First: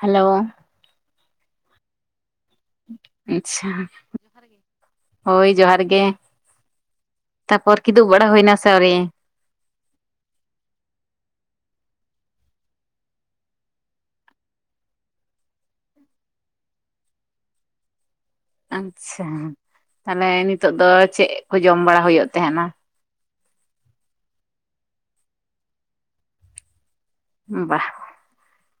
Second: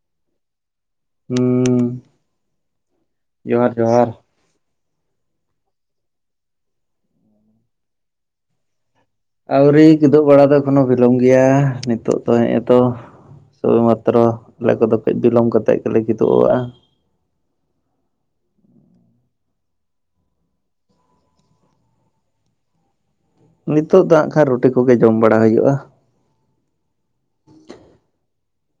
Hello, ᱦᱩᱸ, ᱟᱪᱪᱷᱟ ᱡᱚᱦᱟᱨ ᱡᱚᱦᱟᱨ [inaudible] ᱦᱳᱭ ᱡᱚᱦᱟᱨ ᱜᱮ ᱛᱟᱯᱚᱨ ᱠᱤᱫᱩ ᱵᱟᱲᱟ ᱦᱳᱭ ᱱᱟ ᱥᱮ ᱟᱣᱨᱤ? ᱟᱹᱣᱨᱤ ᱠᱤᱫᱩᱜ ᱵᱟᱲᱟ ᱫᱚ ᱮᱠᱷᱚᱱᱳ ᱵᱤᱞᱚᱢ ᱜᱮᱭᱟ ᱱᱤᱛᱚᱜ ᱫᱚ ᱦᱮᱸᱜ-ᱮ ᱛᱚ, ᱥᱩᱫᱷᱩ ᱢᱟᱛᱨᱚ ᱟᱞᱮ ᱠᱚᱫᱚ ᱠᱟᱹᱡ ᱵᱤᱞᱚᱢ ᱠᱟᱛᱮᱜ ᱜᱮᱞᱮ ᱠᱤᱫᱩᱜᱚᱜᱼᱟ᱾ ᱟᱪᱪᱷᱟ ᱛᱟᱦᱚᱞᱮ ᱱᱤᱛᱚᱜ ᱫᱚ ᱪᱮᱜ ᱠᱚ ᱡᱚᱢ ᱵᱟᱲᱟ ᱦᱳᱭᱳᱜ ᱛᱟᱦᱮᱸᱱᱟ? ᱱᱤᱛᱚᱜ ᱫᱚ ᱦᱟᱜ ᱠᱷᱟᱱ ᱨᱩᱴᱤ ᱠᱚᱜᱮ ᱡᱚᱢ ᱵᱟᱲᱟ ᱦᱩᱭᱩᱜᱼᱟ᱾ ᱵᱟ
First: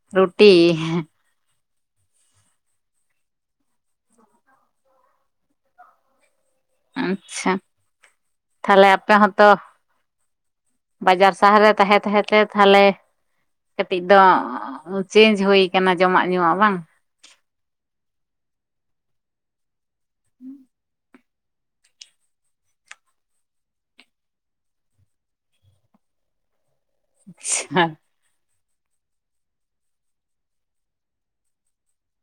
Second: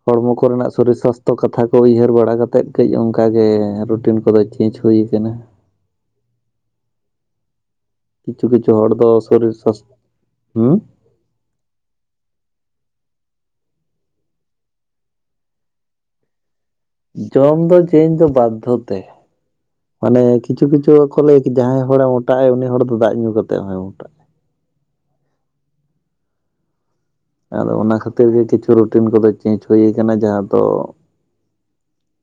ᱦᱚᱲᱢᱚ ᱨᱩᱴᱤ ᱠᱚᱨᱮᱱᱟᱜ ᱥᱚᱨᱤᱨ ᱥᱟᱥ ᱛᱚ ᱠᱟᱛᱷᱟ ᱠᱚ ᱩᱭᱦᱟᱹᱨ ᱵᱟᱲᱟ ᱠᱟᱛᱮᱫ ᱠᱟᱹᱡ ᱚᱱᱠᱟᱟᱜᱮ ᱨᱩᱴᱤᱱ ᱠᱚᱫᱚ ᱪᱮᱧᱡᱽ ᱦᱩᱭ ᱠᱟᱱᱟ᱾ ᱟᱪᱪᱷᱟ, ᱠᱤᱪᱷᱩ ᱠᱤᱪᱷᱩ ᱛᱟᱦᱞᱮ ᱦᱚᱲ ᱫᱚ ᱟᱯᱮ ᱦᱚᱸᱛᱚ ᱥᱚᱨᱤᱨ ᱥᱟᱥ ᱦᱩᱸ, ᱵᱟᱡᱟᱨ ᱥᱟᱦᱟᱨ ᱨᱮ ᱛᱟᱦᱮᱸ ᱛᱟᱦᱮᱸ ᱛᱮ ᱛᱷᱟᱞᱮ ᱠᱟᱹᱴᱤᱡ ᱫᱚ ᱪᱮᱧᱡ ᱦᱩᱭ ᱠᱟᱱᱟ ᱡᱚᱢᱟᱜ ᱧᱩᱣᱟᱜ ᱵᱟᱝ ᱡᱚᱢ ᱫᱚ ᱪᱮᱧᱡ ᱫᱚ ᱵᱟᱫᱽᱫᱷᱚ ᱛᱮ ᱢᱟᱱᱮ ᱠᱤᱪᱷᱩ ᱠᱤᱪᱷᱩ ᱠᱚ ᱞᱟᱹᱭᱟ ᱠᱟᱫᱟ ᱡᱟᱦᱟᱸᱭ ᱦᱚᱲᱮ ᱡᱚᱴᱟᱜ-ᱟ ᱩᱱᱤ ᱦᱚᱲ ᱫᱚ ᱫᱟᱜ ᱧᱩ ᱠᱟᱛᱮᱜ ᱦᱚᱸᱭ ᱢᱚᱴᱟᱜ-ᱟ᱾ ᱟᱫᱚ ᱟᱪᱪᱷᱟ ᱚᱱᱟ ᱠᱷᱟᱹᱛᱤᱨ ᱜᱮ ᱠᱤᱪᱷᱩ ᱨᱩᱴᱤᱱ ᱠᱚᱫᱚ ᱪᱮᱧᱡᱽ ᱦᱩᱭ ᱠᱟᱱᱟ ᱡᱟᱦᱟᱸ ᱫᱚ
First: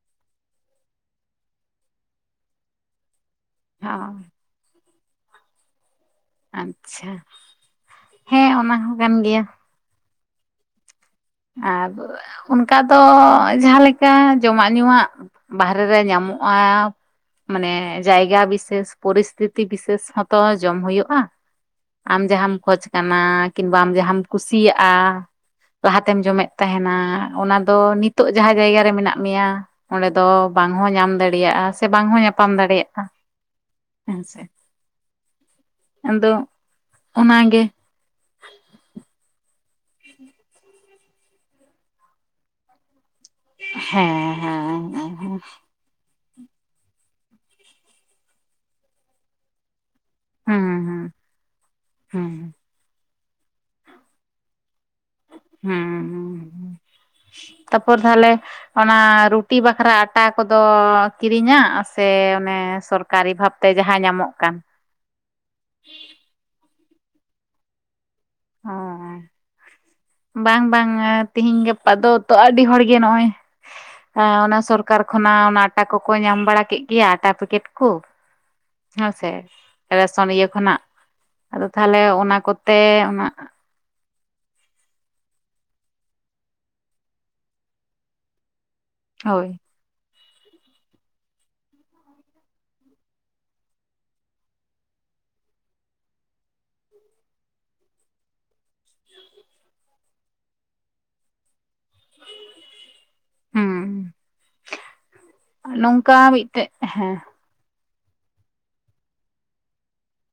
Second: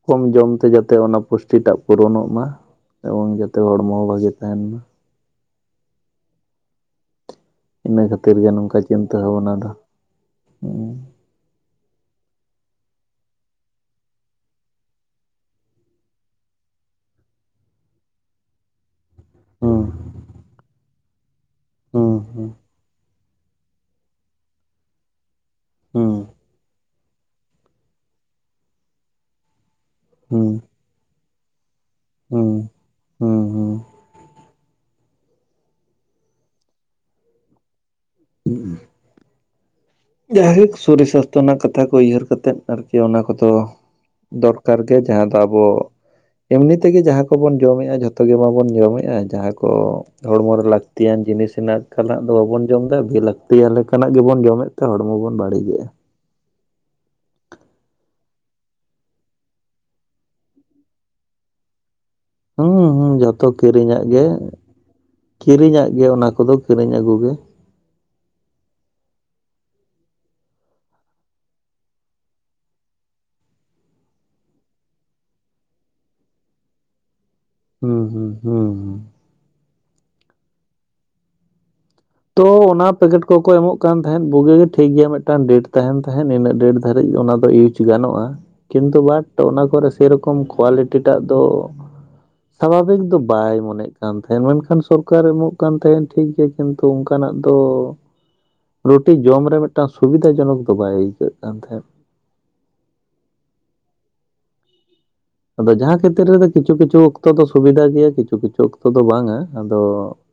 ᱠᱚᱢ ᱡᱚᱢᱛᱮ ᱡᱟᱛᱮ ᱚᱱᱟ ᱯᱩᱥᱴᱤᱴᱟᱜ ᱯᱩᱨᱚᱱᱚᱜ ᱢᱟ ᱮᱵᱚᱝ ᱡᱟᱛᱮ ᱦᱚᱲᱢᱚ ᱦᱚ ᱵᱷᱟᱜᱮ ᱛᱟᱦᱮᱱ ᱢᱟ᱾ ᱟᱪᱪᱷᱟ ᱤᱱᱟᱹ ᱠᱷᱟᱹᱛᱤᱨ ᱜᱮ ᱦᱮᱸ ᱚᱱᱟ ᱱᱚᱝᱠᱟ ᱦᱚᱸ ᱠᱟᱱ ᱪᱤᱱᱛᱟᱹ ᱜᱮᱭᱟ᱾ ᱵᱷᱟᱵᱱᱟ ᱫᱚ ᱦᱩᱸ ᱟᱨ ᱚᱱᱠᱟ ᱫᱚ ᱡᱟᱦᱟᱸ ᱞᱮᱠᱟ ᱡᱚᱢᱟᱜ ᱧᱩᱣᱟᱜ ᱵᱟᱦᱨᱮ ᱨᱮ ᱧᱟᱢᱚᱜ-ᱟ ᱢᱟᱱᱮ ᱡᱟᱭᱜᱟ ᱵᱤᱥᱮᱥ ᱯᱚᱨᱤᱥᱛᱷᱤᱛᱤ ᱦᱩᱸ ᱵᱤᱥᱮᱥ ᱦᱚᱸᱛᱚ ᱡᱚᱢ ᱦᱩᱭᱩᱜ-ᱟ ᱟᱢ ᱦᱩᱸ ᱡᱟᱦᱟᱸᱟᱢ ᱠᱷᱚᱡ ᱠᱟᱱᱟ ᱠᱤᱱᱵᱟ ᱟᱢ ᱡᱟᱦᱟᱸᱢ ᱠᱩᱥᱤᱭᱟᱜ-ᱟ ᱞᱟᱦᱟ ᱦᱩᱸ ᱛᱮᱢ ᱡᱚᱢᱮᱫ ᱛᱟᱦᱮᱱᱟ ᱚᱱᱟ ᱫᱚ ᱱᱤᱛᱳᱜ ᱡᱟᱦᱟᱸ ᱡᱟᱭᱜᱟ ᱨᱮ ᱢᱮᱱᱟᱜ ᱢᱮᱭᱟ ᱚᱸᱰᱮ ᱫᱚ ᱦᱩᱸ ᱵᱟᱝ ᱦᱚᱸ ᱧᱟᱢ ᱫᱟᱲᱮᱭᱟᱜ-ᱟ ᱥᱮ ᱵᱟᱝ ᱦᱚᱸ ᱦᱩᱸ ᱧᱟᱯᱟᱢ ᱫᱟᱲᱮᱭᱟᱜ-ᱟ ᱦᱩᱸ ᱦᱩᱸ ᱦᱮᱸᱥᱮ᱾ ᱟᱫᱚ ᱚᱱᱟᱜᱮ ᱩᱸᱢ ᱡᱟᱭᱦᱳᱠ ᱥᱚᱨᱤᱨ ᱥᱟᱥᱛᱚ ᱨᱮᱱᱟᱜ ᱠᱟᱛᱷᱟ ᱠᱚ ᱩᱭᱦᱟᱹᱨ ᱠᱟᱛᱮᱫ᱾ ᱟᱨᱠᱤ ᱚᱱᱟ ᱠᱚᱫᱚ ᱦᱮᱸ ᱫᱚᱨᱠᱟᱨ ᱦᱮᱸ ᱜᱮ ᱡᱟᱦᱟᱸ ᱫᱚ ᱦᱮᱸ ᱟᱵᱚ ᱮᱢᱱᱤ ᱛᱮᱜᱮ ᱡᱟᱦᱟᱸ ᱠᱚᱵᱚᱱ ᱡᱚᱢᱮᱜ-ᱟ ᱡᱷᱚᱛᱚ ᱜᱮ ᱵᱟᱵᱚᱱ ᱡᱚᱢᱮᱜ-ᱟ ᱡᱟᱦᱟᱸ ᱠᱚ ᱦᱚᱲᱢᱚᱨᱮ ᱦᱮᱸ ᱞᱟᱹᱠᱛᱤᱭᱟᱱ ᱡᱤᱱᱤᱥ ᱦᱮᱱᱟᱜ ᱮᱱᱠᱟᱱᱟᱜ ᱫᱚ ᱦᱮᱸ ᱵᱟᱵᱚᱱ ᱡᱚᱢᱫᱟ ᱵᱮ ᱞᱟᱹᱠᱛᱤᱭᱟ ᱞᱮᱠᱟᱱᱟᱜ ᱜᱮᱵᱚᱱ ᱡᱚᱢᱮᱫ ᱦᱚᱲᱢᱚ ᱵᱚᱱ ᱵᱟᱲᱤ ᱦᱩᱸᱻ ᱦᱩᱸ ᱛᱟᱯᱚᱨ ᱛᱟᱦᱞᱮ ᱚᱱᱟ ᱨᱩᱴᱤ ᱵᱟᱠᱷᱨᱟ ᱟᱴᱟ ᱠᱚᱫᱚ ᱠᱤᱨᱤᱧᱟᱜ ᱥᱮᱻ ᱚᱱᱮ ᱦᱩᱸ ᱦᱩᱸ ᱥᱚᱨᱠᱟᱨᱤ ᱡᱷᱚᱛᱚ ᱵᱷᱟᱵᱽᱛᱮ ᱡᱟᱦᱟᱸ ᱠᱤᱨᱤᱧᱟᱜ ᱜᱮ ᱧᱟᱢᱚᱜ ᱠᱟᱱ? ᱠᱤᱨᱤᱧᱟᱜ ᱜᱮ ᱚᱱᱟ ᱠᱚᱫᱚ ᱠᱤᱨᱤᱧ ᱟᱹᱜᱩᱜᱮ᱾ ᱚᱸᱻ ᱵᱟᱝ ᱵᱟᱝ ᱟ ᱛᱤᱦᱤᱧ ᱜᱟᱯᱟ ᱫᱚ ᱛᱚ ᱟᱹᱰᱤ ᱦᱚᱲ ᱜᱮ ᱱᱚᱜ-ᱚᱭ ᱟ ᱚᱱᱟ ᱥᱚᱨᱠᱟᱨ ᱠᱷᱚᱱᱟᱜ ᱚᱱᱟ ᱟᱴᱟ ᱠᱚᱠᱚ ᱧᱟᱢ ᱵᱟᱲᱟ ᱠᱮᱜ ᱜᱮᱭᱟ ᱟᱴᱟ ᱯᱮᱠᱮᱴ ᱠᱩ ᱦᱩᱸ ᱦᱩᱸ ᱦᱩᱸ ᱦᱩᱸ ᱦᱮᱸᱥᱮ ᱨᱮᱥᱚᱱ ᱤᱭᱟᱹ ᱠᱷᱚᱱᱟᱜ ᱟᱫᱚ ᱛᱟᱦᱞᱮ ᱚᱱ ᱛᱚ ᱚᱱᱟ ᱯᱮᱠᱮᱴ ᱠᱚᱠᱚ ᱮᱢᱚᱜ ᱠᱟᱱ ᱛᱟᱦᱮᱸᱫ ᱵᱩᱜᱤ ᱜᱮ ᱴᱷᱤᱠ ᱜᱮᱭᱟ ᱢᱮᱜᱴᱟᱝ ᱰᱮᱴ ᱛᱟᱦᱮᱱ ᱛᱟᱦᱮᱸᱫ ᱤᱱᱟᱹᱜ ᱰᱮᱴ ᱫᱷᱟᱹᱨᱤᱡ ᱚᱱᱟ ᱫᱚ ᱤᱭᱩᱡᱽ ᱜᱟᱱᱚᱜ-ᱟ᱾ ᱠᱤᱱᱛᱩ ᱵᱟᱴ ᱦᱳᱭ ᱚᱱᱟ ᱠᱚᱨᱮ ᱥᱮᱨᱚᱠᱚᱢ ᱠᱳᱣᱟᱞᱤᱴᱤᱴᱟᱜ ᱫᱚ ᱥᱟᱵᱷᱟᱵᱤᱠ ᱫᱚ ᱵᱟᱭ ᱢᱚᱱᱮᱜ ᱠᱟᱱ ᱛᱟᱸᱦᱮᱫ ᱢᱮᱱᱠᱷᱟᱱ ᱥᱚᱨᱠᱟᱨᱮ ᱮᱢᱚᱜ ᱠᱟᱱ ᱛᱟᱦᱮᱱ ᱴᱷᱤᱠ ᱜᱮᱭᱟ ᱠᱤᱱ ᱛᱩ ᱚᱝᱠᱟᱱᱟᱜ ᱫᱚ ᱨᱩᱴᱤ ᱡᱚᱢ ᱨᱮ ᱢᱮᱫᱴᱟᱝ ᱥᱩᱵᱤᱫᱷᱟ ᱡᱚᱱᱚᱠ ᱫᱚ ᱵᱟᱭ ᱟᱹᱭᱠᱟᱹᱜ ᱠᱟᱱ ᱛᱟᱦᱮᱸᱫ᱾ ᱦᱩᱸ ᱟᱫᱚ ᱡᱟᱦᱟᱸ ᱠᱷᱮᱛᱨᱮ ᱱᱚᱝᱠᱟ ᱨᱮᱫᱚ ᱠᱤᱪᱷᱩ ᱢᱤᱫᱴᱮᱡ ᱠᱤᱪᱷᱩ ᱦᱮᱸ ᱚᱠᱛᱚ ᱫᱚ ᱥᱩᱵᱤᱫᱟ ᱜᱮᱭᱟ ᱠᱤᱪᱷᱩ ᱠᱤᱪᱷᱩ ᱚᱠᱛᱚ ᱫᱚ ᱵᱟᱝᱟ ᱟᱫᱚ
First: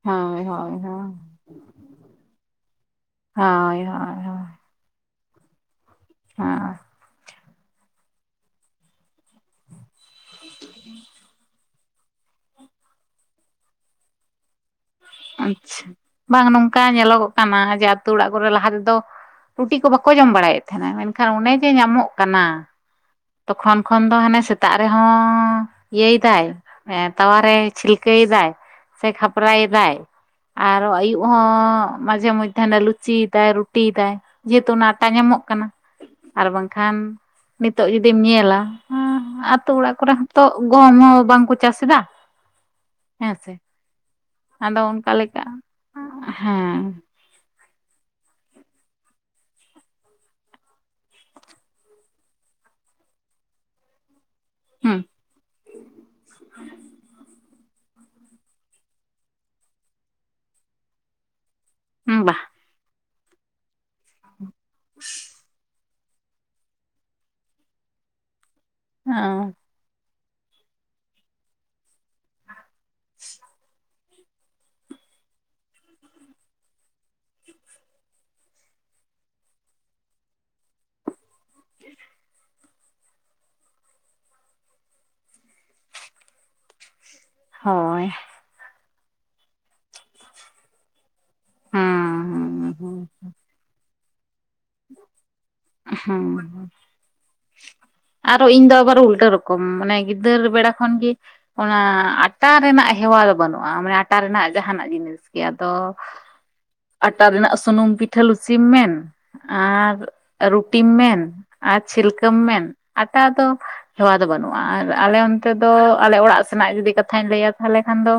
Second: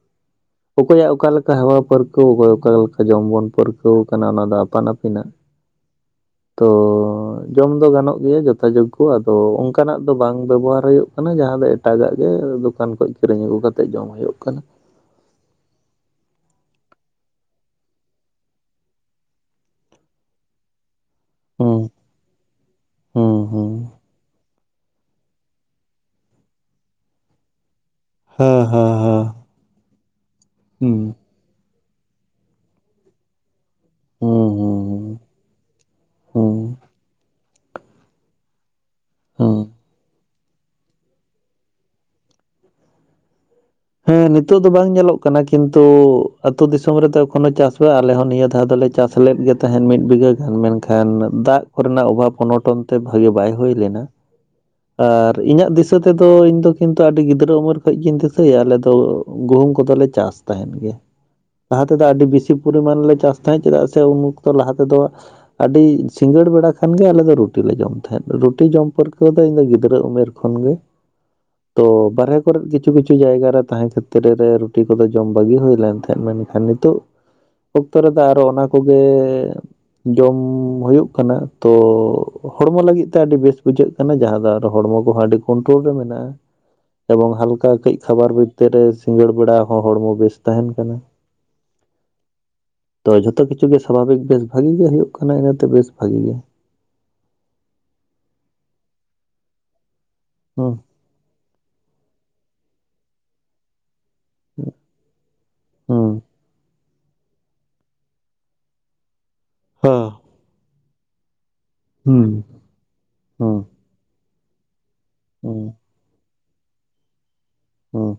ᱦᱳᱭ ᱦᱚᱜ ᱚᱠᱚᱭᱟᱜ ᱚᱠᱟ ᱞᱮᱠᱟ ᱦᱮᱣᱟ ᱯᱟᱹᱨᱠᱟᱹᱣ ᱚᱠᱚᱭ ᱚᱠᱟ ᱞᱮᱠᱟ ᱡᱚᱢ ᱵᱚᱱ ᱦᱳᱭ ᱯᱟᱹᱨᱠᱟᱹᱣ ᱦᱳᱭ ᱠᱟᱱᱟ ᱚᱱᱟ ᱫᱚ ᱟᱯᱟᱱ ᱟᱹᱯᱤᱱᱟᱜ᱾ [inaudible] ᱟᱸᱻ ᱛᱚ ᱡᱚᱢ ᱫᱚ ᱜᱟᱱᱚᱜ ᱜᱮᱭᱟ ᱡᱚᱛᱟ ᱡᱳᱜᱽᱜᱳ ᱟᱫᱚ ᱚᱝᱠᱟᱱᱟᱜ ᱵᱟᱝ ᱵᱮᱵᱚᱦᱟᱨ ᱦᱩᱭᱩᱜ ᱠᱟᱱᱟ ᱡᱟᱦᱟᱸ ᱫᱚ ᱮᱴᱟᱜᱟᱜ ᱜᱮ ᱫᱚᱠᱟᱱ ᱠᱷᱚᱡ ᱠᱤᱨᱤᱧ ᱟᱹᱜᱩ ᱠᱟᱛᱮᱜ ᱡᱚᱢ ᱦᱩᱭᱩᱜ ᱠᱟᱱᱟ᱾ ᱟᱪᱪᱷᱟ ᱵᱟᱝ ᱱᱚᱝᱠᱟ ᱧᱮᱞᱚᱜᱚᱜ ᱠᱟᱱᱟ ᱡᱮ ᱟᱹᱛᱩ ᱚᱲᱟᱜ ᱠᱚᱨᱮ ᱞᱟᱦᱟ ᱛᱮᱫᱚ ᱨᱩᱴᱤ ᱠᱚ ᱵᱟᱠᱚ ᱡᱚᱢ ᱵᱟᱲᱟᱭᱮᱫ ᱛᱮᱦᱮᱱᱟ ᱢᱮᱱᱠᱷᱟᱱ ᱚᱱᱮ ᱡᱮ ᱦᱩᱸ ᱧᱟᱢᱚᱜ ᱠᱟᱱᱟ ᱦᱩᱸ ᱦᱩᱸ ᱛᱚᱠᱷᱚᱱ ᱠᱷᱚᱱ ᱫᱚ ᱦᱟᱱᱮ ᱥᱮᱛᱟᱜ ᱨᱮᱦᱚᱸᱻ ᱤᱭᱟᱹᱭ ᱫᱟᱭ ᱦᱮᱸ ᱛᱟᱣᱟᱨᱮ ᱪᱷᱤᱞᱠᱟ. ᱭ ᱫᱟᱭ ᱦᱮᱸ ᱦᱮᱸ ᱥᱮ ᱦᱮᱸ ᱠᱷᱟᱯᱨᱟᱭᱮ ᱫᱟᱭ ᱾ ᱟᱨᱚ ᱟᱭᱩᱵ ᱦᱚᱸ ᱢᱟᱡᱷᱮ ᱢᱚᱫᱽᱫᱷᱮ ᱦᱟᱱᱮ ᱞᱩᱪᱤᱭ ᱫᱟᱭ ᱨᱩᱴᱤᱭ ᱫᱟᱭ ᱾ ᱦᱩᱸ ᱦᱩᱸ ᱡᱮᱦᱮᱛᱩ ᱚᱱᱟ ᱦᱩᱸ ᱟᱴᱟ ᱧᱟᱢᱚᱜ ᱠᱟᱱᱟ ᱟᱨ ᱦᱩᱸ ᱵᱟᱝᱠᱷᱟᱱ ᱱᱤᱛᱳᱜ ᱡᱩᱫᱤᱢ ᱧᱮᱞᱟ ᱦᱚᱸ ᱦᱩᱸ ᱟᱛᱩ ᱚᱲᱟᱜ ᱠᱚᱨᱮ ᱦᱚᱸᱛᱚ ᱜᱚᱦᱚᱢ ᱦᱚᱸ ᱵᱟᱝᱠᱚ ᱪᱟᱥ ᱮᱫᱟ ᱦᱮᱸ ᱥᱮ ᱾ ᱦᱮᱸ ᱱᱤᱛᱳᱜ ᱫᱚ ᱵᱟᱝ ᱧᱮᱞᱚᱜ ᱠᱟᱱᱟ, ᱠᱤᱱᱛᱩ ᱟᱛᱳ ᱦᱮᱸ ᱫᱤᱥᱚᱢ ᱨᱮᱫᱚ ᱮᱠᱷᱚᱱᱚ ᱪᱟᱥ ᱟᱞᱮ ᱦᱚᱸ ᱱᱤᱭᱟᱹ ᱫᱷᱟᱣ ᱫᱚᱞᱮ ᱪᱟᱥ ᱞᱮᱫ ᱜᱮ ᱛᱟᱦᱮᱸᱫ ᱢᱤᱫ ᱵᱤᱜᱷᱟᱹ ᱜᱟᱱ, ᱢᱮᱱᱠᱷᱟᱱ ᱫᱟᱜ ᱠᱚᱨᱮᱱᱟᱜ ᱚᱵᱷᱟᱵᱽ ᱚᱱᱚᱴᱚᱱ ᱛᱮ ᱵᱷᱟᱜᱮ ᱵᱟᱭ ᱦᱩᱭ ᱞᱮᱱᱟ ᱟᱨ ᱤᱧᱟᱹᱜ ᱫᱤᱥᱟᱹ ᱛᱮᱫᱚ ᱤᱧ ᱫᱚ ᱠᱤᱱ ᱟᱹᱰᱤ ᱜᱤᱫᱽᱨᱟᱹ ᱩᱢᱮᱨ ᱠᱷᱚᱡ ᱜᱤᱧ ᱫᱤᱥᱟᱹᱭᱟ ᱟᱞᱮ ᱫᱚ ᱜᱩᱦᱩᱢ ᱠᱚᱫᱚᱞᱮ ᱪᱟᱥ ᱛᱟᱦᱮᱸᱫ ᱜᱮ ᱾ ᱞᱟᱦᱟ ᱛᱮᱫᱚ ᱦᱩᱸ ᱟᱹᱰᱤ ᱵᱟ ᱵᱮᱥᱤ ᱯᱚᱨᱤᱢᱟᱱ ᱞᱮ ᱪᱟᱥ ᱛᱟᱦᱮᱸᱫ, ᱪᱮᱫᱟᱜ ᱥᱮ ᱩᱱ ᱚᱠᱛᱚ ᱞᱟᱦᱟ ᱛᱮᱫᱚ ᱟᱹᱰᱤ ᱥᱤᱸᱜᱟᱹᱲ ᱵᱮᱲᱟ ᱠᱷᱟᱱ ᱜᱮ ᱟᱞᱮ ᱫᱚ ᱨᱩᱴᱤᱞᱮ ᱡᱚᱢ ᱛᱟᱦᱮᱸᱫ, ᱨᱩᱴᱤ ᱡᱚᱢ ᱯᱟᱹᱨᱠᱟᱹᱣ ᱫᱚ ᱤᱧ ᱫᱚ ᱜᱤᱫᱽᱨᱟᱹ ᱩᱢᱮᱨ ᱠᱷᱚᱱ ᱜᱮ ᱾ ᱛᱚ ᱵᱟᱨᱦᱮ ᱠᱚᱨᱮᱫ ᱠᱤᱪᱷᱩ ᱠᱤᱪᱷᱩ ᱡᱟᱭᱜᱟ ᱨᱮ ᱛᱟᱦᱮᱸ ᱠᱷᱮ ᱛᱨᱮ ᱨᱮ ᱨᱩᱴᱤ ᱠᱚᱫᱚ ᱡᱚᱢ ᱵᱟᱹᱜᱤ ᱦᱩᱭ ᱞᱮᱱ ᱛᱟᱦᱮᱸᱫ, ᱢᱮᱱᱠᱷᱟᱱ ᱱᱤᱛᱳᱜ ᱚᱠᱛᱚ ᱨᱮᱫᱚ ᱟᱨᱚ ᱚᱱᱟ ᱠᱚᱜᱮ ᱡᱚᱢ ᱦᱩᱭᱩᱜ ᱠᱟᱱᱟ ᱛᱚ ᱦᱚᱲᱢᱚ ᱞᱟᱹᱜᱤᱫ ᱛᱮ ᱟᱹᱰᱤ ᱵᱮᱥ ᱵᱩᱡᱷᱟᱹᱜ ᱠᱟᱱᱟ, ᱡᱟᱦᱟᱸ ᱫᱚ ᱟᱨ ᱦᱚᱲᱢᱚ ᱠᱚᱦᱚᱸ ᱟᱹᱰᱤ ᱠᱳᱱᱴᱨᱳᱞ ᱨᱮ ᱢᱮᱱᱟᱜᱼᱟ ᱾ ᱮᱵᱚᱝ ᱦᱟᱞᱠᱟ ᱠᱟᱹᱡ ᱦᱳᱭ ᱠᱷᱟᱵᱟᱨ ᱵᱷᱤᱛᱤᱨ ᱨᱮ ᱥᱤᱸᱜᱟᱹᱲ ᱵᱮᱲᱟ ᱦᱚᱸ ᱦᱚᱲᱢᱚ ᱵᱮᱥ ᱛᱟᱦᱮᱱ ᱠᱟᱱᱟ ᱦᱩᱸ ᱦᱩᱸ ᱾ ᱛᱚ ᱡᱷᱚᱛᱚ ᱠᱤᱪᱷᱩ ᱜᱮ ᱥᱟᱵᱷᱟᱵᱤᱠ ᱵᱮᱥ ᱵᱷᱟᱜᱤ ᱜᱮ ᱦᱩᱭᱩᱜ ᱠᱟᱱᱟ ᱤᱱᱟᱹ ᱛᱮ ᱵᱮᱥ ᱵᱷᱟᱜᱤ ᱜᱮ ᱾ ᱦᱩᱸ ᱟᱨᱚ ᱤᱧ ᱫᱚ ᱟᱵᱟᱨ ᱩᱞᱴᱟᱹ ᱨᱚᱠᱚᱢ ᱢᱟᱱᱮ ᱜᱤᱫᱟᱹᱨ ᱵᱮᱲᱟ ᱦᱩᱸ ᱠᱷᱚᱱ ᱜᱮ ᱚᱱᱟ ᱟᱴᱟ ᱨᱮᱱᱟᱜ ᱦᱮᱣᱟ ᱫᱚ ᱵᱟᱹᱱᱩᱜᱼᱟ, ᱢᱟᱱᱮ ᱴᱟ ᱨᱮᱱᱟᱜ ᱡᱟᱦᱟᱸᱱᱟᱜ ᱡᱤᱱᱤᱥ ᱜᱮ ᱟᱫᱚ ᱦᱩᱸ ᱾ ᱟᱴᱟ ᱨᱮᱱᱟᱜ ᱥᱩᱹᱱᱩᱢ ᱯᱤᱴᱷᱟᱹ ᱞᱩᱪᱤᱢ ᱢᱮᱱ ᱟᱨ ᱦᱮᱸ ᱨᱩᱴᱤᱢ ᱢᱮᱱ ᱟᱨ ᱪᱷᱤᱞᱠᱟᱹᱢ ᱢᱮᱱ ᱟᱴᱟ ᱫᱚ ᱦᱩᱸ ᱦᱮᱣᱟ ᱫᱚ ᱵᱟᱹᱱᱩᱜ ᱟᱨ ᱟᱞᱮ ᱚᱱᱛᱮ ᱫᱚ ᱦᱩᱸ ᱟᱞᱮ ᱚᱲᱟᱜ ᱥᱮᱱᱟᱜ ᱡᱩᱫᱤ ᱠᱟᱛᱷᱟᱧ ᱞᱟᱹᱭᱟ ᱛᱟᱦᱚᱞᱮ ᱠᱷᱟᱱ ᱦᱩᱸ ᱫᱚ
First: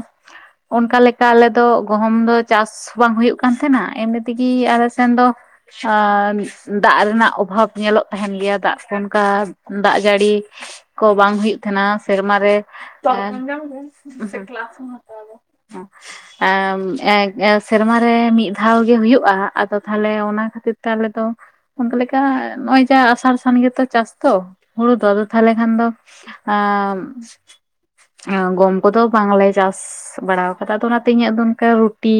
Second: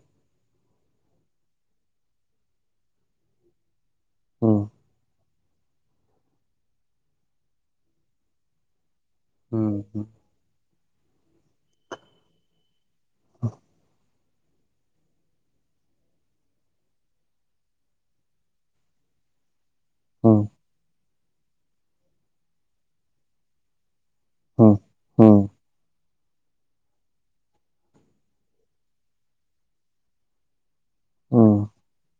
ᱚᱱᱠᱟ ᱞᱮᱠᱟ ᱟᱞᱮᱫᱚ ᱜᱚᱦᱚᱢ ᱫᱚ ᱪᱟᱥ ᱵᱟᱝ ᱦᱩᱭᱩᱜ ᱠᱟᱱ ᱛᱟᱦᱮᱱᱟ ᱮᱢᱱᱤ ᱛᱮᱜᱮ ᱦᱩᱸ ᱟᱞᱮ ᱥᱮᱱ ᱫᱚ ᱟᱸᱻ ᱫᱟᱜ ᱨᱮᱱᱟᱜ ᱚᱵᱷᱟᱵᱽ ᱧᱮᱞᱚᱜ ᱛᱟᱦᱮᱱ ᱜᱮᱭᱟ ᱫᱟᱜ ᱚᱱᱠᱟ ᱦᱩᱸ ᱦᱩᱸ ᱫᱟᱜ ᱡᱟᱹᱲᱤ ᱠᱚ ᱵᱟᱝ ᱦᱩᱭᱩᱜ ᱛᱟᱦᱮᱱᱟ ᱥᱮᱨᱢᱟ ᱨᱮ᱾ ᱛᱚᱣᱟ ᱫᱟᱠᱟᱢ ᱡᱚᱢ ᱠᱮᱫᱟ ᱥᱮ ᱠᱞᱟᱥ ᱮᱢ ᱦᱟᱛᱟᱣ ᱫᱟ? ᱮᱸ ᱮᱸ ᱮᱸ ᱥᱮᱨᱢᱟ ᱨᱮ ᱢᱤᱫ ᱫᱷᱟᱣ ᱜᱮ ᱦᱩᱭᱩᱜᱼᱟ, ᱟᱫᱚ ᱛᱟᱦᱚᱞᱮ ᱚᱱᱟ ᱦᱩᱸ ᱠᱷᱟᱹᱛᱤᱨ ᱛᱮ ᱟᱞᱮᱫᱚ ᱚᱱᱠᱟ ᱞᱮᱠᱟ ᱱᱚᱜᱼᱚᱭ ᱡᱟ ᱟᱥᱟᱲ ᱥᱟᱱ ᱜᱮᱛᱚ ᱪᱟᱥ ᱛᱚ ᱦᱩᱸ ᱦᱩᱲᱩ ᱫᱚ ᱟᱫᱚ ᱛᱟᱦᱚᱞᱮ ᱠᱷᱟᱱ ᱫᱚ ᱟᱸᱻ ᱚᱸ ᱜᱚᱢ ᱠᱚᱫᱚ ᱵᱟᱝᱞᱮ ᱪᱟᱥ ᱵᱟᱲᱟ ᱟᱠᱟᱫᱟ, ᱟᱫᱚ ᱚᱱᱟᱛᱮ ᱤᱧᱟᱹᱜ ᱫᱚ ᱦᱩᱸ ᱚᱱᱠᱟ ᱨᱩᱴᱤ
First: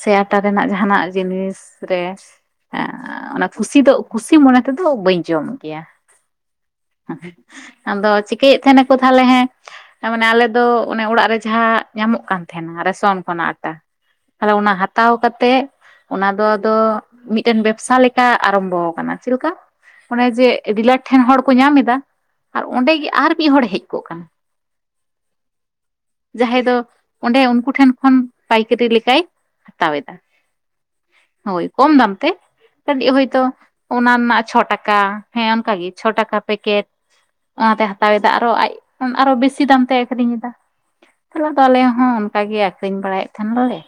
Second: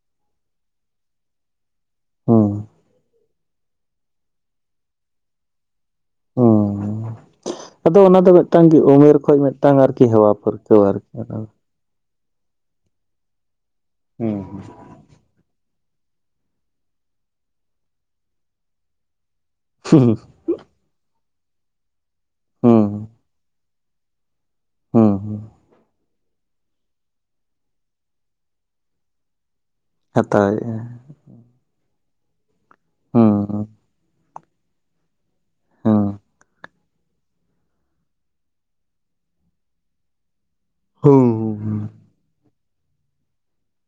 ᱥᱮ ᱟᱴᱟ ᱨᱮᱱᱟᱜ ᱡᱟᱦᱟᱸᱱᱟᱜ ᱡᱤᱱᱤᱥ ᱨᱮ ᱦᱩᱸ ᱦᱩᱸ ᱮᱸᱻ ᱚᱱᱟ ᱠᱩᱥᱤ ᱫᱚ ᱠᱩᱥᱤ ᱢᱚᱱᱮ ᱛᱮᱫᱚ ᱵᱟᱹᱧ ᱡᱚᱢ ᱜᱮᱭᱟ ᱾ ᱦᱩᱸ ᱟᱫᱚ ᱚᱱᱟ ᱫᱚ ᱪᱤᱠᱟᱹᱭᱮᱫ ᱢᱤᱫᱴᱟᱝ ᱜᱮ ᱛᱟᱦᱮᱱᱟᱠᱚ ᱩᱢᱮᱨ ᱛᱟᱦᱚᱞᱮ ᱠᱷᱚᱡ ᱦᱮᱸ ᱢᱤᱫᱴᱟᱝ ᱟᱨᱠᱤ ᱢᱟᱱᱮ ᱦᱮᱣᱟ ᱟᱞᱮ ᱫᱚ ᱯᱟᱹᱨᱠᱟᱹᱣ ᱚᱱᱮ ᱟᱨᱠᱤ ᱚᱲᱟᱜ ᱚᱱᱟ ᱨᱮ ᱫᱚ ᱡᱟᱦᱟᱸ ᱧᱟᱢᱚᱜ ᱠᱟᱱ ᱛᱟᱦᱮᱱᱟ ᱨᱮᱥᱚᱱ ᱠᱷᱚᱱᱟᱜ ᱟᱴᱟ, ᱦᱩᱸ ᱛᱟᱦᱚᱞᱮ ᱚᱱᱟ ᱦᱟ ᱛᱟᱣ ᱠᱟᱛᱮᱜ ᱚᱱᱟ ᱫᱚ ᱟᱫᱚ ᱢᱤᱫᱴᱮᱱ ᱵᱮᱵᱥᱟ ᱞᱮᱠᱟ ᱟᱨᱟᱢᱵᱷᱚ ᱟᱠᱟᱱᱟ, ᱪᱮᱫ ᱞᱮᱠᱟ? ᱦᱩᱸ ᱚᱱᱮ ᱡᱮ ᱰᱤᱞᱟᱨ ᱴᱷᱮᱱ ᱦᱚᱲ ᱠᱚ ᱧᱟᱢ ᱮᱫᱟ ᱟᱨ ᱦᱩᱸ ᱚᱸᱰᱮ ᱜᱮ ᱟᱨ ᱢᱤᱫ ᱦᱚᱲ ᱦᱮᱡ ᱠᱚᱜ ᱠᱟᱱᱟ ᱾ ᱦᱩᱸ, ᱦᱩᱸ ᱾ ᱡᱟᱦᱟᱸᱭ ᱫᱚ ᱚᱸᱰᱮ ᱩᱱᱠᱩ ᱴᱷᱮᱱ ᱠᱷᱚᱱ ᱯᱟᱭᱠᱟᱹᱨᱤ ᱞᱮᱠᱟᱭ ᱦᱟᱛᱟᱣᱫᱟ, ᱦᱟᱛᱟᱣᱮᱜᱼᱟ ᱦᱳᱭ ᱠᱚᱢ ᱫᱟᱢ ᱛᱮ ᱾ ᱠᱟᱹᱴᱤᱡ ᱦᱳᱭ ᱦᱩᱸ ᱛᱳ ᱚᱱᱟ ᱨᱮᱱᱟᱜ ᱪᱷᱚ ᱴᱟᱠᱟ ᱦᱮᱸ ᱚᱱᱠᱟ ᱜᱮ ᱦᱩᱸ ᱪᱷᱚ ᱴᱟᱠᱟ ᱯᱮᱠᱮᱴ᱾ ᱚᱱᱟᱛᱮᱭ ᱦᱟᱛᱟᱣ ᱮᱫᱟ ᱟᱨᱚ ᱟᱡ ᱟᱨᱚ ᱵᱮᱥᱤ ᱫᱟᱢ ᱛᱮᱭ ᱟᱠᱷᱨᱤᱧ ᱮᱫᱟ᱾ ᱦᱩᱸ ᱛᱟᱦᱚᱞᱮ ᱟᱫᱚ ᱟᱞᱮ ᱦᱚᱸ ᱚᱱᱠᱟᱜ ᱜᱮ ᱟᱠᱷᱨᱤᱧ ᱵᱟᱲᱟᱭᱮᱫ ᱠᱷᱟᱱᱞᱮ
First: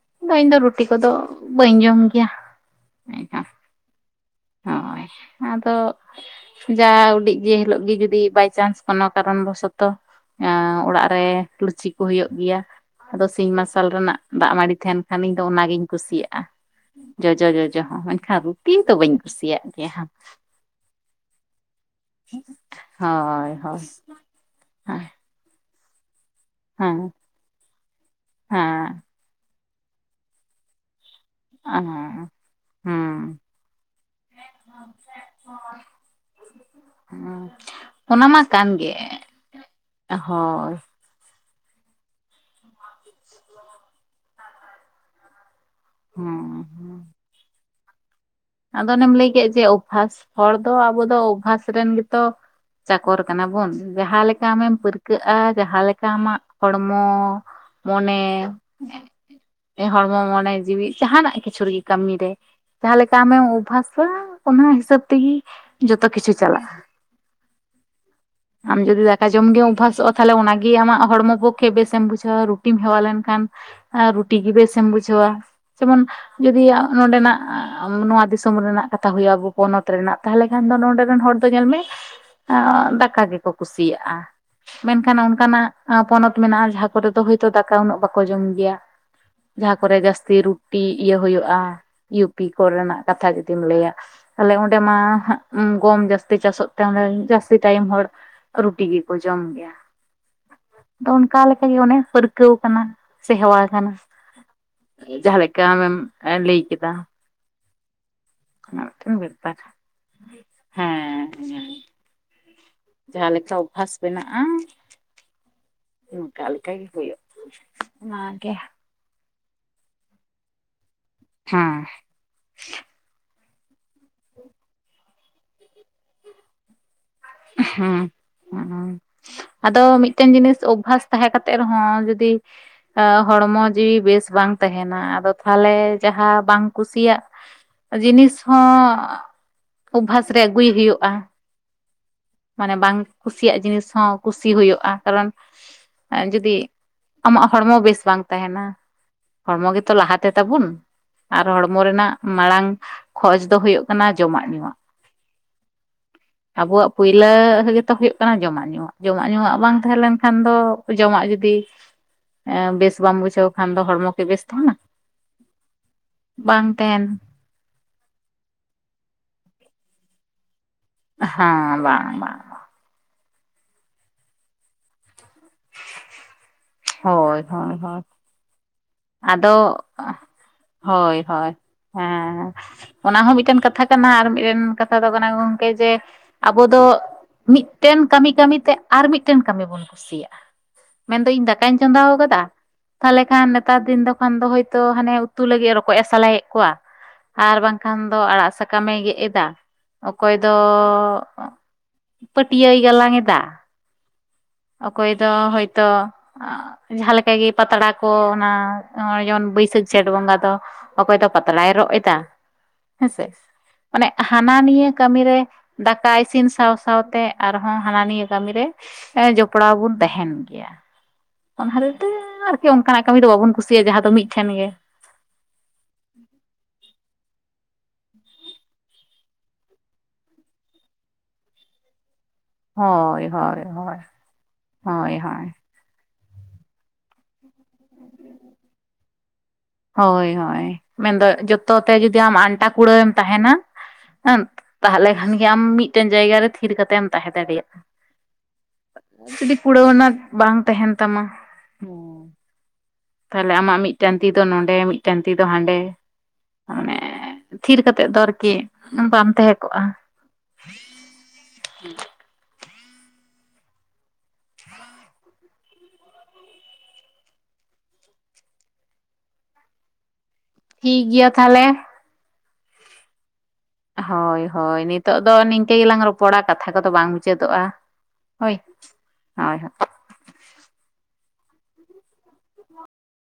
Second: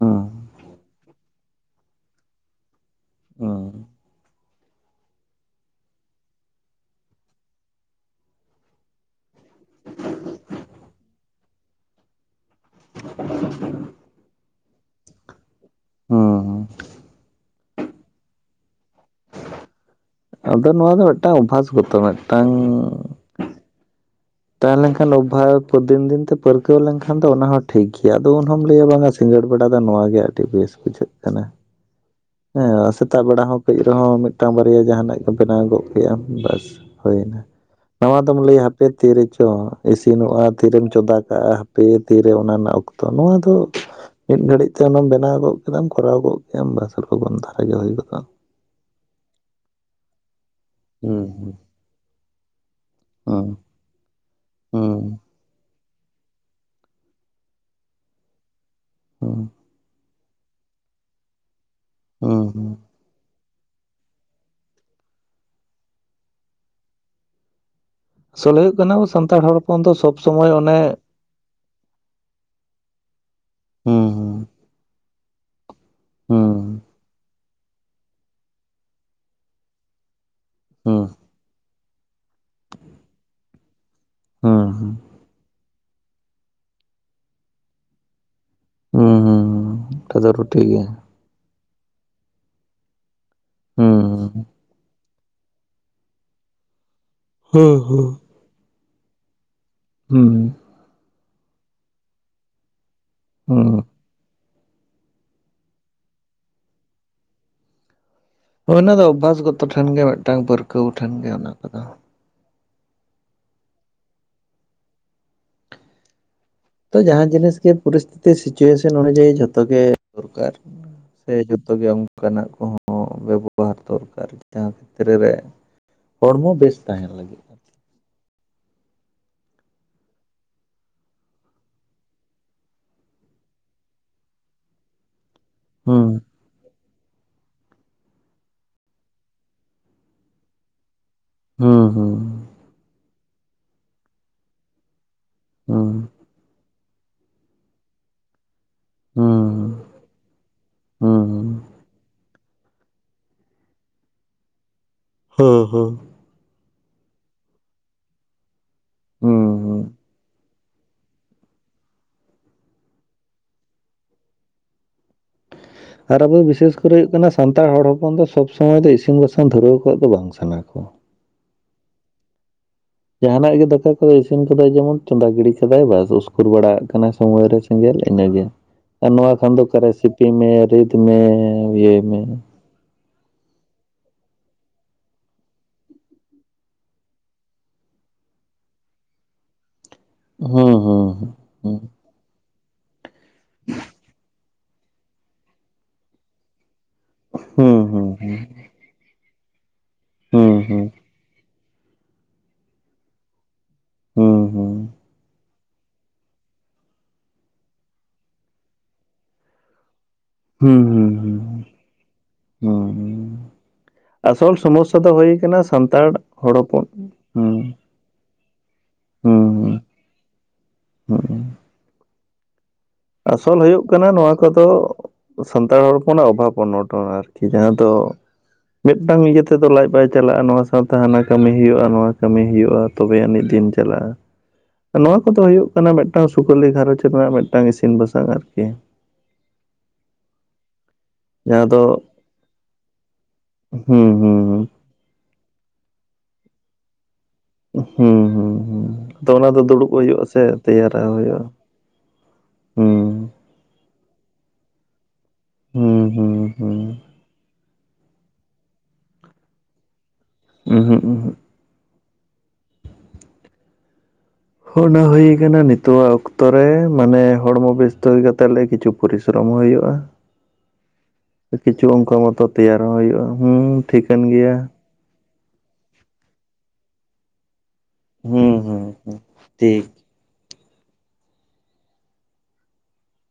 ᱦᱩᱸ ᱵᱟᱹᱧ ᱤᱧ ᱫᱚ ᱨᱩᱴᱤ ᱠᱚᱫᱚ ᱵᱟᱹᱧ ᱡᱚᱢ ᱜᱮᱭᱟ᱾ ᱦᱩᱸ ᱦᱳᱭ ᱟᱫᱚ ᱡᱟ ᱩᱰᱤᱡ ᱡᱮ ᱦᱤᱞᱳᱜ ᱜᱮ ᱡᱩᱫᱤ ᱵᱟᱭ ᱪᱟᱱᱥ ᱠᱚᱱᱚ ᱠᱟᱨᱚᱱ ᱵᱚᱥᱚᱛᱚ ᱮ ᱚᱲᱟᱜ ᱨᱮ ᱞᱩᱪᱤ ᱠᱚ ᱦᱩᱭᱩᱜ ᱜᱮᱭᱟ᱾ ᱟᱫᱚ ᱥᱤᱧ ᱢᱟᱨᱥᱟᱞ ᱨᱮᱱᱟᱜ ᱫᱟᱜ ᱢᱟᱹᱰᱤ ᱛᱟᱦᱮᱱ ᱠᱷᱟᱱ ᱤᱧ ᱫᱚ ᱚᱱᱟ ᱜᱤᱧ ᱠᱩᱥᱤᱭᱟᱜ-ᱟ᱾ ᱦᱩᱸ ᱡᱚᱡᱚ ᱡᱚᱡᱚ ᱦᱚᱸ ᱢᱮᱱᱠᱷᱟᱱ ᱨᱩᱴᱤ ᱫᱚ ᱵᱟᱹᱧ ᱠᱩᱥᱤᱭᱟᱜ ᱜᱮᱭᱟ᱾ ᱟᱫᱚ ᱱᱚᱣᱟ ᱫᱚ ᱢᱤᱫᱴᱟᱝ ᱚᱵᱷᱟᱥ ᱜᱚᱛᱚ ᱢᱤᱫᱴᱟᱝ ᱦᱳᱭ ᱦᱳᱭ ᱛᱟᱦᱮᱸᱞᱮᱱ ᱦᱮᱸ ᱠᱷᱟᱱ ᱚᱵᱷᱟᱵ ᱫᱤᱱ ᱫᱤᱱ ᱛᱮ ᱯᱟᱹᱨᱠᱟᱹᱣ ᱦᱮᱸ ᱞᱮᱱᱠᱷᱟᱱ ᱫᱚ ᱚᱱᱟ ᱦᱚᱸ ᱴᱷᱤᱠ ᱜᱮᱭᱟ ᱟᱫᱚ ᱩᱱ ᱦᱚᱢ ᱞᱟᱹᱭᱟ ᱵᱟᱝ-ᱟ ᱥᱤᱸᱜᱟᱹᱲ ᱵᱮᱲᱟ ᱫᱚ ᱱᱚᱣᱟ ᱜᱮ ᱟᱹᱰᱤ ᱵᱮᱥ ᱵᱩᱡᱷᱟᱹᱜ ᱠᱟᱱᱟ ᱟᱸᱻ ᱦᱚᱜ ᱦᱮᱸ ᱥᱮᱛᱟᱜ ᱵᱮᱲᱟ ᱦᱚᱸ ᱠᱟᱹᱡ ᱨᱮᱦᱚᱸ ᱢᱤᱫᱴᱟᱝ ᱵᱟᱨᱭᱟ ᱡᱟᱦᱟᱱᱟᱜ ᱜᱮ ᱵᱮᱱᱟᱣ ᱜᱚᱫ ᱠᱮᱭᱟ ᱵᱟᱥ [unintelligible] ᱱᱚᱣᱟ ᱚᱱᱟ ᱫᱚᱢ ᱢᱟ ᱞᱟᱹᱭᱟ ᱠᱟᱱ ᱦᱟᱯᱮ ᱜᱮ ᱛᱤᱨᱮ ᱪᱚ ᱤᱥᱤᱱᱚᱜ-ᱟ ᱦᱳᱭ ᱛᱤᱨᱮᱢ ᱪᱚᱸᱫᱟ ᱠᱟᱜ-ᱟ ᱦᱟ- ᱯᱮ ᱛᱤᱨᱮ ᱚᱱᱟ ᱨᱮᱱᱟᱜ ᱚᱠᱛᱚ ᱱᱚᱣᱟ ᱫᱚ ᱢᱤᱫ ᱜᱷᱟᱹᱲᱤᱡ ᱛᱮ ᱚᱱᱟᱢ ᱵᱮᱱᱟᱣ ᱜᱚᱫ ᱪᱤᱫᱟᱢ ᱠᱚᱨᱟᱣ ᱜᱚᱜ ᱦᱮᱸ ᱠᱮᱭᱟᱢ ᱵᱟᱥ ᱦᱮᱸ ᱞᱚᱜᱚᱱ ᱫᱷᱟᱨᱟ ᱜᱮ ᱦᱩᱭ ᱜᱚᱫᱚᱜ-ᱟ᱾ ᱟᱫᱚ ᱚᱱᱮᱢ ᱞᱟᱹᱭ ᱠᱮᱫ ᱡᱮ ᱚᱵᱷᱟᱥ ᱦᱚᱲ ᱫᱚ ᱟᱵᱚ ᱫᱚ ᱦᱩᱸ ᱚᱵᱷᱟᱥ ᱨᱮᱱ ᱜᱮᱛᱚ ᱪᱟᱠᱚᱨ ᱠᱟᱱᱟ ᱦᱩᱸ ᱵᱚᱱ ᱡᱟᱦᱟᱸ ᱞᱮᱠᱟ ᱟᱢᱮᱢ ᱦᱩᱸ ᱦᱩᱸ ᱯᱟᱹᱨᱠᱟᱹᱜ-ᱟ ᱡᱟᱦᱟᱸ ᱞᱮᱠᱟ ᱟᱢᱟᱜ ᱦᱚᱲᱢᱚ, ᱢᱚᱱᱮ, ᱦᱩᱸ ᱮ ᱦᱚᱲ ᱢᱚᱱᱮ ᱡᱤᱣᱤ ᱡᱟᱦᱟᱱᱟᱜ ᱠᱤᱪᱷᱩ ᱨᱮᱜᱮ ᱠᱟᱹᱢᱤ ᱨᱮ ᱦᱩᱸ ᱦᱩᱸ ᱡᱟᱦᱟᱸ ᱞᱮ- ᱟᱢᱮᱢ ᱚᱵᱵᱷᱟᱥᱟ ᱚᱱᱟ ᱦᱤᱥᱟᱹᱵᱽ ᱛᱮᱜᱤ ᱡᱚᱛᱚ ᱠᱤᱪᱷᱩ ᱪᱟᱞᱟᱜ-ᱟ᱾ ᱟᱥᱚᱞ ᱦᱩᱭᱩᱜ ᱟᱢ ᱠᱟᱱᱟ ᱡᱩᱫᱤ ᱟᱵᱚ ᱫᱟᱠᱟ ᱥᱟᱱᱛᱟᱲ ᱡᱚᱢ ᱦᱚᱲ ᱜᱮᱢ ᱦᱚᱯᱚᱱ ᱫᱚ ᱚᱵᱷᱟᱥᱚᱜ-ᱟ ᱥᱚᱵᱽ ᱛᱟᱦᱞᱮ ᱥᱚᱢᱚᱭ ᱚᱱᱟ ᱜᱤ ᱚᱱᱮ ᱟᱢᱟᱜ ᱦᱚᱲᱢᱚ ᱵᱷᱳᱠ- ᱠᱷᱮᱡ ᱵᱮᱥᱮᱢ ᱵᱩᱡᱷᱟᱹᱣᱟ ᱨᱩᱴᱤᱢ ᱦᱮᱣᱟ ᱞᱮᱱ ᱠᱷᱟᱱ ᱟᱨ ᱨᱩᱴᱤ ᱦᱩᱸ ᱜᱤ ᱵᱮᱥᱮᱢ ᱵᱩᱡᱷᱟᱹᱣᱟ᱾ ᱡᱮᱢᱚᱱ ᱡᱩᱫᱤ ᱦᱩᱸ ᱱᱚᱰᱮ ᱱᱟᱜ- ᱱᱚᱣᱟ ᱫᱤᱥᱚᱢ ᱨᱮᱱᱟᱜ ᱠᱟᱛᱷᱟ ᱦᱩᱭ ᱟᱵᱚ ᱯᱚᱱᱚᱛ ᱨᱮᱱᱟᱜ ᱛᱟᱦᱞᱮ ᱠᱷᱟᱱ ᱫᱚ ᱱᱚᱰᱮ ᱦᱩᱸ ᱨᱮᱱ ᱦᱚᱲ ᱫᱚ ᱧᱮᱞ ᱢᱮ ᱫᱟᱠᱟ ᱜᱮᱠᱚ ᱠᱩᱥᱤᱭᱟᱜ-ᱟ᱾ ᱦᱩᱸ ᱦᱩᱸ ᱢᱮᱱᱠᱷᱟᱱ ᱚᱱᱠᱟ ᱱᱟᱜ ᱯᱚᱱᱚᱛ ᱢᱮᱱᱟᱜ-ᱟ ᱡᱟᱦᱟᱸ ᱠᱚᱨᱮ ᱫᱚ ᱦᱚᱭ ᱛᱚ ᱫᱟᱠᱟ ᱩᱱᱟᱹᱜ ᱵᱟᱠᱚ ᱡᱚᱢ ᱜᱮᱭᱟ᱾ ᱦᱩᱸ ᱦᱩᱸ ᱡᱟᱦᱟᱸ ᱠᱚᱨᱮ ᱚᱱᱠᱟ ᱡᱟᱹᱥᱛᱤ ᱫᱚ ᱴᱷᱤᱠ ᱨᱩᱴᱤ ᱜᱮᱭᱟ ᱤᱭᱟᱹ ᱦᱳᱭᱳᱜ-ᱟ᱾ ᱯᱤ ᱠᱚ ᱨᱮᱱᱟᱜ ᱠᱟᱛᱷᱟ ᱡᱩᱫᱤᱢ ᱞᱟᱹᱭᱟ ᱦᱩᱸ ᱛᱟᱦᱞᱮ ᱚᱱ- ᱰᱮ ᱢᱟ ᱦᱟᱸᱜ ᱜᱚᱢ ᱡᱟᱹᱥᱛᱤ ᱪᱟᱥᱚᱜ ᱛᱮ ᱚᱱᱵᱮ ᱡᱟᱹᱥᱛᱤ ᱦᱩᱸ ᱴᱟᱭᱤᱢ ᱦᱚᱲ ᱦᱩᱸ ᱨᱩᱴᱤ ᱜᱮᱠᱚ ᱡᱚᱢ ᱜᱮᱭᱟ᱾ ᱦᱩᱸ ᱛᱚ ᱚᱱᱠᱟ ᱞᱮᱠᱟ ᱜᱮ ᱚᱱᱮ ᱯᱟᱹᱨᱠᱟᱹᱣ ᱠᱟᱱᱟ ᱥᱮ ᱦᱮᱣᱟ ᱦᱩᱸ ᱠᱟᱱᱟ᱾ ᱡᱟᱦᱟᱸ ᱞᱮᱠᱟ ᱟᱢᱮᱢ ᱞᱟᱹᱭ ᱠᱮᱫᱟ? ᱚᱱᱟ ᱫᱚ ᱢᱤᱫᱴᱮᱱ ᱚᱵᱵᱷᱟᱥ ᱵᱮᱯᱟᱨ ᱜᱚᱛᱚ ᱴᱷᱮᱱ ᱜᱮ ᱢᱮᱫᱴᱟᱝ ᱯᱟᱹᱨᱠᱟᱹᱣ ᱴᱷᱮᱱ ᱜᱮ ᱦᱮᱸ ᱚᱱᱟ ᱠᱚᱫᱚ᱾ ᱡᱟᱦᱟᱸ ᱞᱮᱠᱟ ᱚᱵᱵᱷᱟᱥ ᱵᱮᱱᱟᱜ-ᱟ ᱚᱱᱠᱟ ᱞᱮᱠᱟ ᱜᱮ ᱛᱚ ᱦᱩᱭᱩᱜᱼᱟ ᱡᱟᱦᱟᱸ ᱡᱤᱱᱤᱥ ᱜᱮ ᱯᱚᱨᱤᱥ ᱛᱷᱤᱛᱤ ᱥᱤᱪᱩᱭᱮᱥᱚᱱ ᱚᱱᱩᱡᱟᱭᱤ ᱡᱷᱚᱛᱚ ᱜᱮ ᱫᱚᱨᱠᱟᱨ᱾ ᱥᱮ ᱦᱮᱸ ᱡᱚᱛᱚ ᱜᱮ ᱚᱱᱠᱟ ᱱᱟᱜ ᱠᱚᱦᱚᱸ ᱵᱮᱵᱚ- ᱵᱮᱵᱚᱦᱟᱨ ᱫᱚᱨᱠᱟᱨ ᱡᱟᱦᱟᱸ ᱠᱷᱮᱛᱛᱨᱮ ᱨᱮ ᱦᱚᱲᱢᱚ ᱵᱮᱥ ᱛᱟᱦᱮᱱ ᱞᱟᱹᱜᱤᱫ᱾ [unintelligible] ᱟᱫᱚ ᱢᱤᱫᱴᱮᱱ ᱡᱤᱱᱤᱥ ᱚᱵᱵᱷᱟᱥ ᱛᱟᱦᱮᱸ ᱠᱟᱛᱮᱜ ᱨᱮᱦᱚᱸ ᱡᱩᱫᱤ ᱦᱚᱲᱢᱚ ᱡᱤᱣᱤ ᱵᱮᱥ ᱵᱟᱝ ᱛᱟᱦᱮᱱᱟ ᱟᱫᱚ ᱛᱟᱦᱞᱮ ᱦᱩᱸ ᱡᱟᱦᱟᱸ ᱵᱟᱝ ᱠᱩᱥᱤᱭᱟᱜ ᱡᱤᱱᱤᱥ ᱦᱚᱸ ᱚᱵᱵᱷᱟᱥ ᱨᱮ ᱟᱹᱜᱩᱭ ᱦᱩᱭᱩᱜᱼᱟ᱾ ᱦᱩᱸ ᱦᱩᱸ ᱾ ᱢᱟᱱᱮ ᱵᱟᱝ ᱠᱩᱥᱤᱭᱟᱜ ᱡᱤᱱᱤᱥ ᱦᱚᱸ ᱠᱩᱥᱤ ᱦᱩᱭᱩᱜᱼᱟ ᱠᱟᱨᱚᱱ ᱦᱩᱸ ᱮᱸ ᱡᱩᱫᱤ ᱟᱢᱟᱜ ᱦᱚᱲᱢᱚ ᱵᱮᱥ ᱵᱟᱝ ᱛᱟᱦᱮᱱᱟ ᱦᱩᱸ ᱦᱚᱲᱢᱚ ᱦᱩᱸ ᱜᱮᱛᱚ ᱞᱟᱦᱟᱛᱮ ᱛᱟᱵᱚᱱ ᱟᱨ ᱦᱩᱸ ᱦᱚᱲᱢᱚ ᱨᱮᱱᱟᱜ ᱢᱟᱲᱟᱝ ᱠᱷᱚᱡ ᱫᱚ ᱦᱩᱭᱩᱜ ᱠᱟᱱᱟ ᱡᱚᱢᱟᱜ ᱧᱩᱣᱟᱜ᱾ ᱦᱩᱸ ᱦᱩᱸ ᱾ ᱟᱵᱚᱣᱟᱜ ᱯᱩᱭᱞᱟᱹ ᱜᱮᱛᱚ ᱦᱩᱭᱩᱜ ᱠᱟᱱᱟ ᱡᱚᱢᱟᱜ ᱧᱩᱣᱟᱜ, ᱡᱚᱢᱟᱜ ᱧᱩᱣᱟᱜ ᱦᱩᱸ ᱵᱟᱝ ᱦᱩᱸ ᱛᱟᱦᱮᱸ ᱞᱮᱱᱠᱷᱟᱱ ᱫᱚ ᱡᱚᱢᱟᱜ ᱡᱩᱫᱤ ᱵᱮᱥ ᱵᱟᱢ ᱵᱩᱡᱷᱟᱹᱣ ᱠᱷᱟᱱ ᱫᱚ ᱦᱚᱲᱢᱚ ᱠᱤ ᱵᱮᱥ ᱛᱟᱦᱮᱱᱟ? ᱟᱨ ᱟᱵᱚ ᱵᱤᱥᱮᱥ ᱵᱟᱝ ᱠᱚᱨᱮ ᱦᱩᱭᱩᱜ ᱛᱟᱦᱮᱱᱟ ᱠᱟᱱᱟ ᱥᱟᱱᱛᱟᱲ ᱦᱚᱲ ᱦᱚᱯᱚᱱ ᱫᱚ ᱥᱚᱵᱽ ᱥᱚᱢᱚᱭ ᱫᱚ ᱤᱥᱤᱱ ᱵᱟᱥᱟᱝ ᱫᱷᱩᱨᱟᱹᱣ ᱠᱚᱜ ᱫᱚ ᱵᱟᱝ ᱥᱟᱱᱟ ᱠᱚᱣᱟ᱾ ᱦᱮᱸ ᱵᱟᱝ ᱵᱟᱝ ᱾ ᱡᱟᱦᱟᱱᱟᱜ ᱜᱮ ᱫᱟᱠᱟ ᱠᱚ ᱤᱥᱤᱱ ᱠᱚᱫᱚ ᱡᱮᱢᱚᱱ ᱪᱚᱸᱫᱟ ᱜᱤᱬᱤ ᱠᱟᱫᱟᱭ ᱵᱟᱥ ᱩᱥᱠᱩᱨ ᱵᱟᱲᱟ ᱭᱟᱜ ᱠᱟᱱᱟ ᱦᱳᱭ ᱥᱚᱢᱚᱭ ᱨᱮ ᱦᱳᱭ ᱥᱮᱸᱜᱮᱞ ᱦᱳᱭ ᱤᱱᱟᱹᱜᱮ᱾ ᱟᱨ ᱱᱚᱣᱟ ᱠᱷᱟᱱ ᱫᱚ ᱟᱫᱚ ᱚᱠᱟᱨᱮ ᱥᱤᱯᱤ ᱢᱮ ᱨᱤᱫ ᱢᱮ ᱦᱳᱭ ᱦᱳᱭ ᱤᱭᱟᱹᱭ ᱢᱮ ᱦᱮᱸ ᱚᱱᱟ ᱦᱚᱸ ᱢᱤᱫᱴᱮᱱ ᱠᱟᱛᱷᱟ ᱠᱟᱱᱟ ᱟᱨ ᱢᱤᱫᱴᱮᱱ ᱠᱟᱛᱷᱟ ᱫᱚ ᱠᱟᱱᱟ ᱜᱚᱝᱠᱮ ᱡᱮ ᱟᱵᱚ ᱫᱚ ᱢᱤᱫᱴᱮᱱ ᱠᱟᱹᱢᱤ ᱠᱟᱹᱢᱤ ᱛᱮ ᱟᱨ ᱢᱤᱫᱴᱮᱱ ᱠᱟᱹᱢᱤ ᱵᱚᱱ ᱠᱩᱥᱤᱭᱟᱜᱼᱟ, ᱦᱩᱸ ᱢᱮᱱ ᱫᱚ ᱦᱩᱸ ᱤᱧ ᱫᱟᱠᱟᱹᱧ ᱦᱩᱸ ᱪᱚᱸᱫᱟᱣ ᱠᱟᱫᱟ, ᱛᱟᱦᱞᱮ ᱠᱷᱟᱱ ᱱᱮᱛᱟᱨ ᱫᱤᱱ ᱫᱚ ᱠᱷᱟᱱ ᱫᱚ ᱦᱳᱭ ᱛᱚ ᱦᱟᱱᱮ ᱩᱛᱩ ᱞᱟᱹᱜᱤᱫ ᱨᱚᱠᱚᱡ ᱮ ᱥᱟᱞᱟᱭᱮᱫ ᱠᱚᱣᱟ ᱟᱨ ᱵᱟᱝ ᱠᱷᱟᱱ ᱦᱩᱸ ᱫᱚ ᱦᱩᱸ ᱟᱲᱟᱜ ᱥᱟᱠᱟᱢᱮ ᱜᱮᱫ ᱮᱫᱟ᱾ ᱚᱠᱚᱭ ᱫᱚ ᱦᱩᱸ ᱯᱟᱹᱴᱭᱟᱹᱭ ᱜᱟᱞᱟᱝ ᱮᱫᱟ᱾ ᱦᱩᱸ ᱦᱩᱸ ᱦᱩᱸ ᱦᱩᱸ ᱚᱠᱚᱭ ᱫᱚ ᱦᱳᱭ ᱛᱚ ᱡᱟᱦᱟᱸ ᱞᱮᱠᱟ ᱜᱮ ᱯᱟᱛᱲᱟ ᱠᱚ ᱚᱱᱟ, ᱱᱚᱜ ᱚᱭ ᱡᱮᱢᱚᱱ ᱵᱟᱹᱭᱥᱟᱹᱠᱷ ᱡᱷᱮᱸᱴ ᱵᱚᱸᱜᱟ ᱛᱚ ᱚᱠᱚᱭ ᱦᱩᱸ ᱫᱚ ᱦᱩᱸ ᱦᱩᱸ ᱦᱩᱸ ᱯᱟᱛᱲᱟᱭ ᱨᱚᱜ ᱮᱫᱟ ᱦᱮᱸᱥᱮ᱾ ᱢᱟᱱᱮ ᱦᱟᱱᱟ ᱟᱥᱚᱞ ᱱᱤᱭᱟᱹ ᱥᱚᱢᱚᱥᱥᱟ ᱫᱚ ᱦᱩᱭ ᱠᱟᱹᱢᱤᱨᱮ ᱨᱮ ᱠᱟᱱᱟ ᱥᱟᱱᱛᱟᱲ ᱫᱟᱠᱟ ᱤᱥᱤᱱ ᱦᱚᱲ ᱥᱟᱶ ᱦᱚᱯᱚᱱ ᱥᱟᱶᱛᱮ ᱦᱩᱸ ᱟᱨᱦᱚᱸ ᱦᱟᱱᱟ ᱱᱤᱭᱟᱹ ᱠᱟᱹᱢᱤ ᱨᱮ ᱦᱩᱸ ᱡᱚᱯᱲᱟᱣ ᱵᱚᱱ ᱛᱟᱦᱮᱱ ᱜᱮᱭᱟ᱾ ᱦᱩᱸ ᱾ ᱚᱱᱟ ᱦᱚᱛᱮᱡ ᱛᱮ ᱟᱨᱠᱤ ᱚᱱᱠᱟᱱᱟᱜ ᱠᱟᱹᱢᱤ ᱫᱚ ᱵᱟᱵᱚᱱ ᱟᱥᱚᱞ ᱦᱩᱭᱩᱜ ᱠᱩᱥᱤᱭᱟᱜᱼᱟ ᱡᱟᱦᱟᱸ ᱠᱟᱱᱟ ᱫᱚ ᱱᱚᱣᱟ ᱢᱤᱫᱴᱷᱮᱱ ᱠᱚᱫᱚ ᱜᱮ ᱥᱟᱱᱛᱟᱲ ᱦᱚᱲ ᱦᱚᱯᱚᱱᱟᱜ ᱚᱵᱷᱟᱵ ᱚᱱᱚᱴᱚ ᱟᱨᱠᱤ ᱡᱟᱦᱟᱸ ᱫᱚ ᱢᱤᱫᱴᱟᱝ ᱤᱭᱟᱹ ᱛᱮᱫᱚ ᱞᱟᱡ ᱵᱟᱭ ᱪᱟᱞᱟᱜᱼᱟ ᱱᱚᱣᱟ ᱥᱟᱶᱛᱮ ᱦᱟᱱᱟ ᱠᱟᱹᱢᱤ ᱦᱩᱭᱩᱜᱼᱟ ᱱᱚᱣᱟ ᱠᱟᱹᱢᱤ ᱦᱩᱭᱩᱜᱼᱟ ᱛᱚᱵᱮ ᱦᱳᱭ ᱟᱹᱱᱤᱡ ᱦᱳᱭ ᱫᱤᱱ ᱦᱳᱭ ᱪᱟᱞᱟᱜᱼᱟ ᱾ ᱱᱚᱣᱟ ᱦᱳᱭ ᱠᱚᱫᱚ ᱦᱳᱭ ᱦᱩᱭᱩᱜ ᱠᱟᱱᱟ ᱢᱤᱫᱴᱟᱝ ᱥᱩᱠᱟᱹᱞᱤ ᱜᱷᱟᱨᱚᱸᱡᱽ ᱨᱮᱱᱟᱜ ᱢᱤᱫᱴᱟᱝ ᱤᱥᱤᱱ ᱵᱟᱥᱟᱝ ᱟᱨᱠᱤ ᱾ ᱦᱳᱭ ᱦᱳᱭ ᱾ ᱢᱮᱱᱫᱚ ᱡᱟᱦᱟᱸ ᱡᱚᱛᱚ ᱫᱚ ᱛᱮ ᱡᱚᱫᱤ ᱟᱢ ᱟᱱᱴᱟ ᱠᱩᱲᱟᱹᱣᱮᱢ ᱛᱟᱦᱮᱱᱟ ᱦᱩᱸ ᱦᱩᱸ ᱛᱟᱦᱚᱞᱮ ᱠᱷᱟᱱ ᱜᱮ ᱟᱢ ᱢᱤᱫᱴᱮᱱ ᱡᱟᱭᱜᱟ ᱨᱮ ᱛᱷᱤᱨ ᱠᱟᱛᱮᱢ ᱛᱟᱦᱮᱸ ᱫᱟᱲᱮᱭᱟᱜ᱾ ᱦᱩᱸ ᱦᱩᱸ ᱦᱩᱸ ᱟᱫᱚ ᱚᱱᱟ ᱫᱚ ᱫᱩᱲᱩᱵ ᱦᱩᱭᱩᱜ-ᱟ ᱠᱩᱲᱟᱹᱣᱱᱟ ᱥᱮ ᱵᱟᱝ ᱛᱟᱦᱮᱱ ᱛᱮᱭᱟᱨᱟᱜ ᱦᱩᱭᱩᱜᱼᱟ? ᱛᱟᱢᱟ ᱦᱩᱸ ᱾ ᱛᱟᱦᱞᱮ ᱟᱢᱟᱜ ᱢᱤᱫᱴᱟᱱ ᱛᱤ ᱫᱚ ᱱᱚᱰᱮ ᱢᱤᱫᱴᱟᱱ ᱛᱤ ᱫᱚ ᱦᱟᱸᱰᱮ ᱦᱩᱸ ᱦᱩᱸ ᱦᱩᱸ ᱢᱟᱱᱮ ᱛᱷᱤᱨ ᱠᱟᱛᱮᱫ ᱫᱚ ᱟᱨᱠᱤ ᱵᱟᱢ ᱛᱟᱦᱮᱸ ᱠᱚᱜᱼᱟ ᱾ ᱩᱦᱩᱸ ᱩᱦᱩᱸ ᱾ ᱚᱱᱟ ᱦᱩᱭ ᱟᱠᱟᱱᱟ ᱱᱤᱛᱚᱜᱟᱜ ᱚᱠᱛᱚ ᱨᱮ ᱢᱟᱱᱮ ᱦᱚᱲᱢᱚ ᱵᱮᱥᱛᱚ ᱦᱩᱭ ᱠᱟᱛᱮ ᱞᱮ ᱠᱤᱪᱷᱩ ᱯᱚᱨᱤᱥᱨᱚᱢ ᱦᱩᱭᱩᱜᱼᱟ ᱾ ᱴᱷᱤᱠ ᱜᱮᱭᱟ ᱛᱟᱞᱦᱮ ᱾ ᱚᱱᱠᱟ ᱢᱚᱛᱚ ᱛᱮᱭᱟᱨ ᱦᱚᱸ ᱦᱩᱭᱩᱜᱼᱟ ᱦᱩᱸ ᱴᱷᱤᱠᱟᱹᱱ ᱦᱳᱭ ᱜᱮᱭᱟ ᱦᱳᱭ᱾ ᱱᱤᱛᱚᱜᱜ ᱫᱚ ᱱᱤᱝᱠᱟᱹ ᱜᱮᱞᱟᱝ ᱨᱚᱯᱚᱲᱟ, ᱠᱟᱛᱷᱟ ᱠᱚᱫᱚ ᱵᱟᱝ ᱢᱩᱪᱟᱹᱫᱚᱜᱼᱟ᱾ ᱦᱳᱭ᱾ ᱦᱩᱸ ᱦᱩᱸ ᱦᱩᱸ ᱦᱳᱭ᱾ ᱴᱷᱤᱠ